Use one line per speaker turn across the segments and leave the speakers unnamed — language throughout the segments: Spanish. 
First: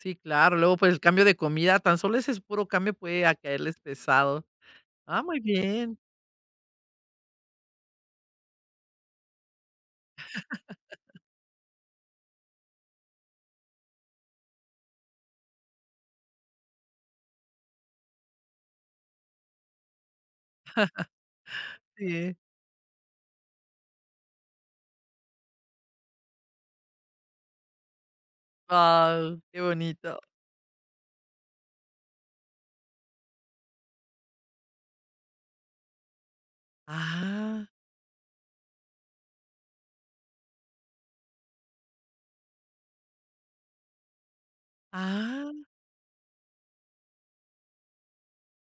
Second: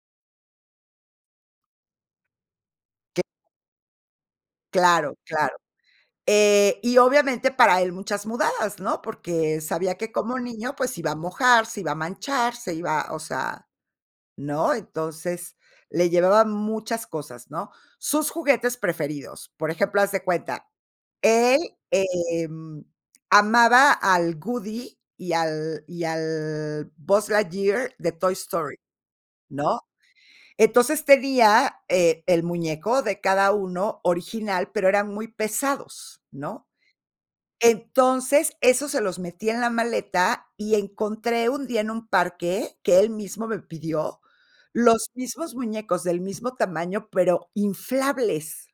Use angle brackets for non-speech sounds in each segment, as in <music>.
Sí, claro, luego, pues, el cambio de comida, tan solo ese es puro cambio,
Qué.
puede caerles pesado,
Claro,
ah, muy
claro,
bien.
eh, y obviamente, para él muchas mudadas, ¿no?, porque sabía que, como niño, pues se iba a
<chuckles>
mojar, se iba a manchar, se iba, o sea, ¿no? Entonces, le llevaba muchas cosas, ¿no? Sus juguetes preferidos, por ejemplo, haz de cuenta, él,
<chuckles> Sí.
em, amaba al Woody y al y al Buzz Lightyear de Toy Story,
Wao, qué
¿no?
bonito.
Entonces, tenía, eh, el muñeco de cada uno, original, pero eran muy pesados, ¿no?
Ah.
Entonces, esos se los metía en la maleta y encontré un día, en un parque, que él mismo me pidió, los
Ah.
mismos muñecos del mismo tamaño, pero inflables.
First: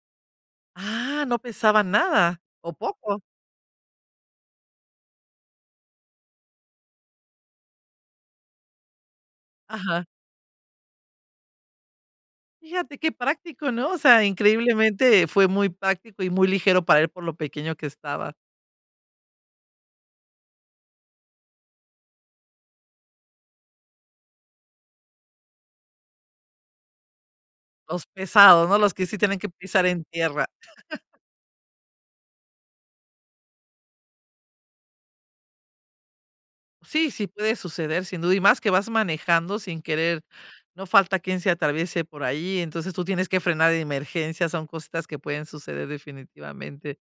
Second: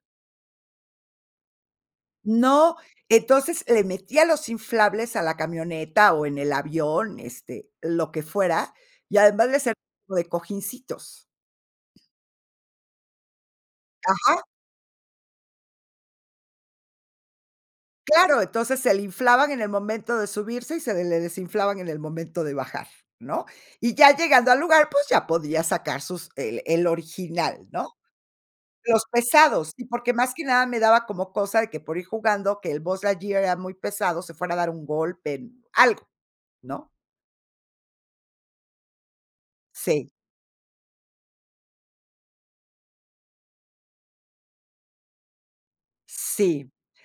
Ah, ¿no pesaba nada, o
No,
poco?
entonces, le metía los inflables a la camioneta o en el avión, este, lo que fuera, y además le servían
Ajá.
de cojincitos.
Fíjate qué práctico, ¿no? O sea,
Ajá.
increíblemente, fue muy práctico y muy ligero para él por lo pequeño que estaba.
Claro, entonces se le inflaban en el momento de subirse y se le desinflaban en el momento de bajar, ¿no? Y ya llegando al lugar, pues ya podía sacar sus eh, el original, ¿no?
Los pesados, ¿no?, los
Los
que sí tienen que
pesados
pisar
y
en
porque, más que
tierra.
nada, me daba
<chuckles>
como cosa de que, por ir jugando, que el Buzz Lightyear era muy pesado, se fuera a dar un golpe, algo, ¿no?
Sí, sí puede suceder, sin duda, y más que vas manejando sin
Sí.
querer, no falta quién se atraviese por ahí, entonces tú tienes que frenar de emergencia, son cositas que pueden suceder
Sí,
definitivamente,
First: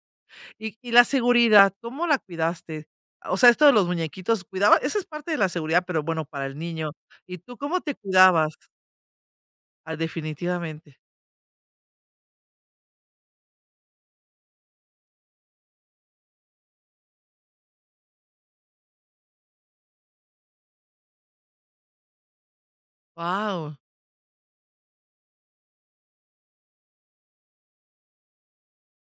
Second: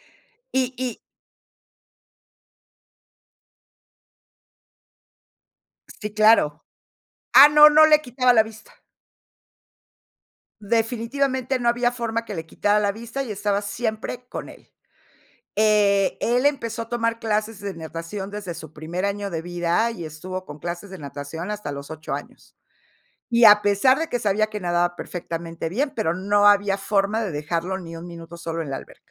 y,
y y
y
la seguridad, ¿cómo la cuidaste? O sea, esto de los muñequitos, ¿cuidaba? Eso es parte de la seguridad, pero
Sí,
bueno, para el
claro,
niño. ¿Y
ah,
tú
no,
cómo
no
te
le quitaba la
cuidabas?
vista.
A definitivamente.
Definitivamente, no había forma que le quitara la vista y estaba siempre con él, eh, él empezó a tomar clases de natación desde su primer año de vida y estuvo con clases de natación hasta los 8 años, y a
Guau.
pesar de que sabía que nadaba perfectamente bien, pero no había forma de dejarlo ni 1 minuto solo en la alberca.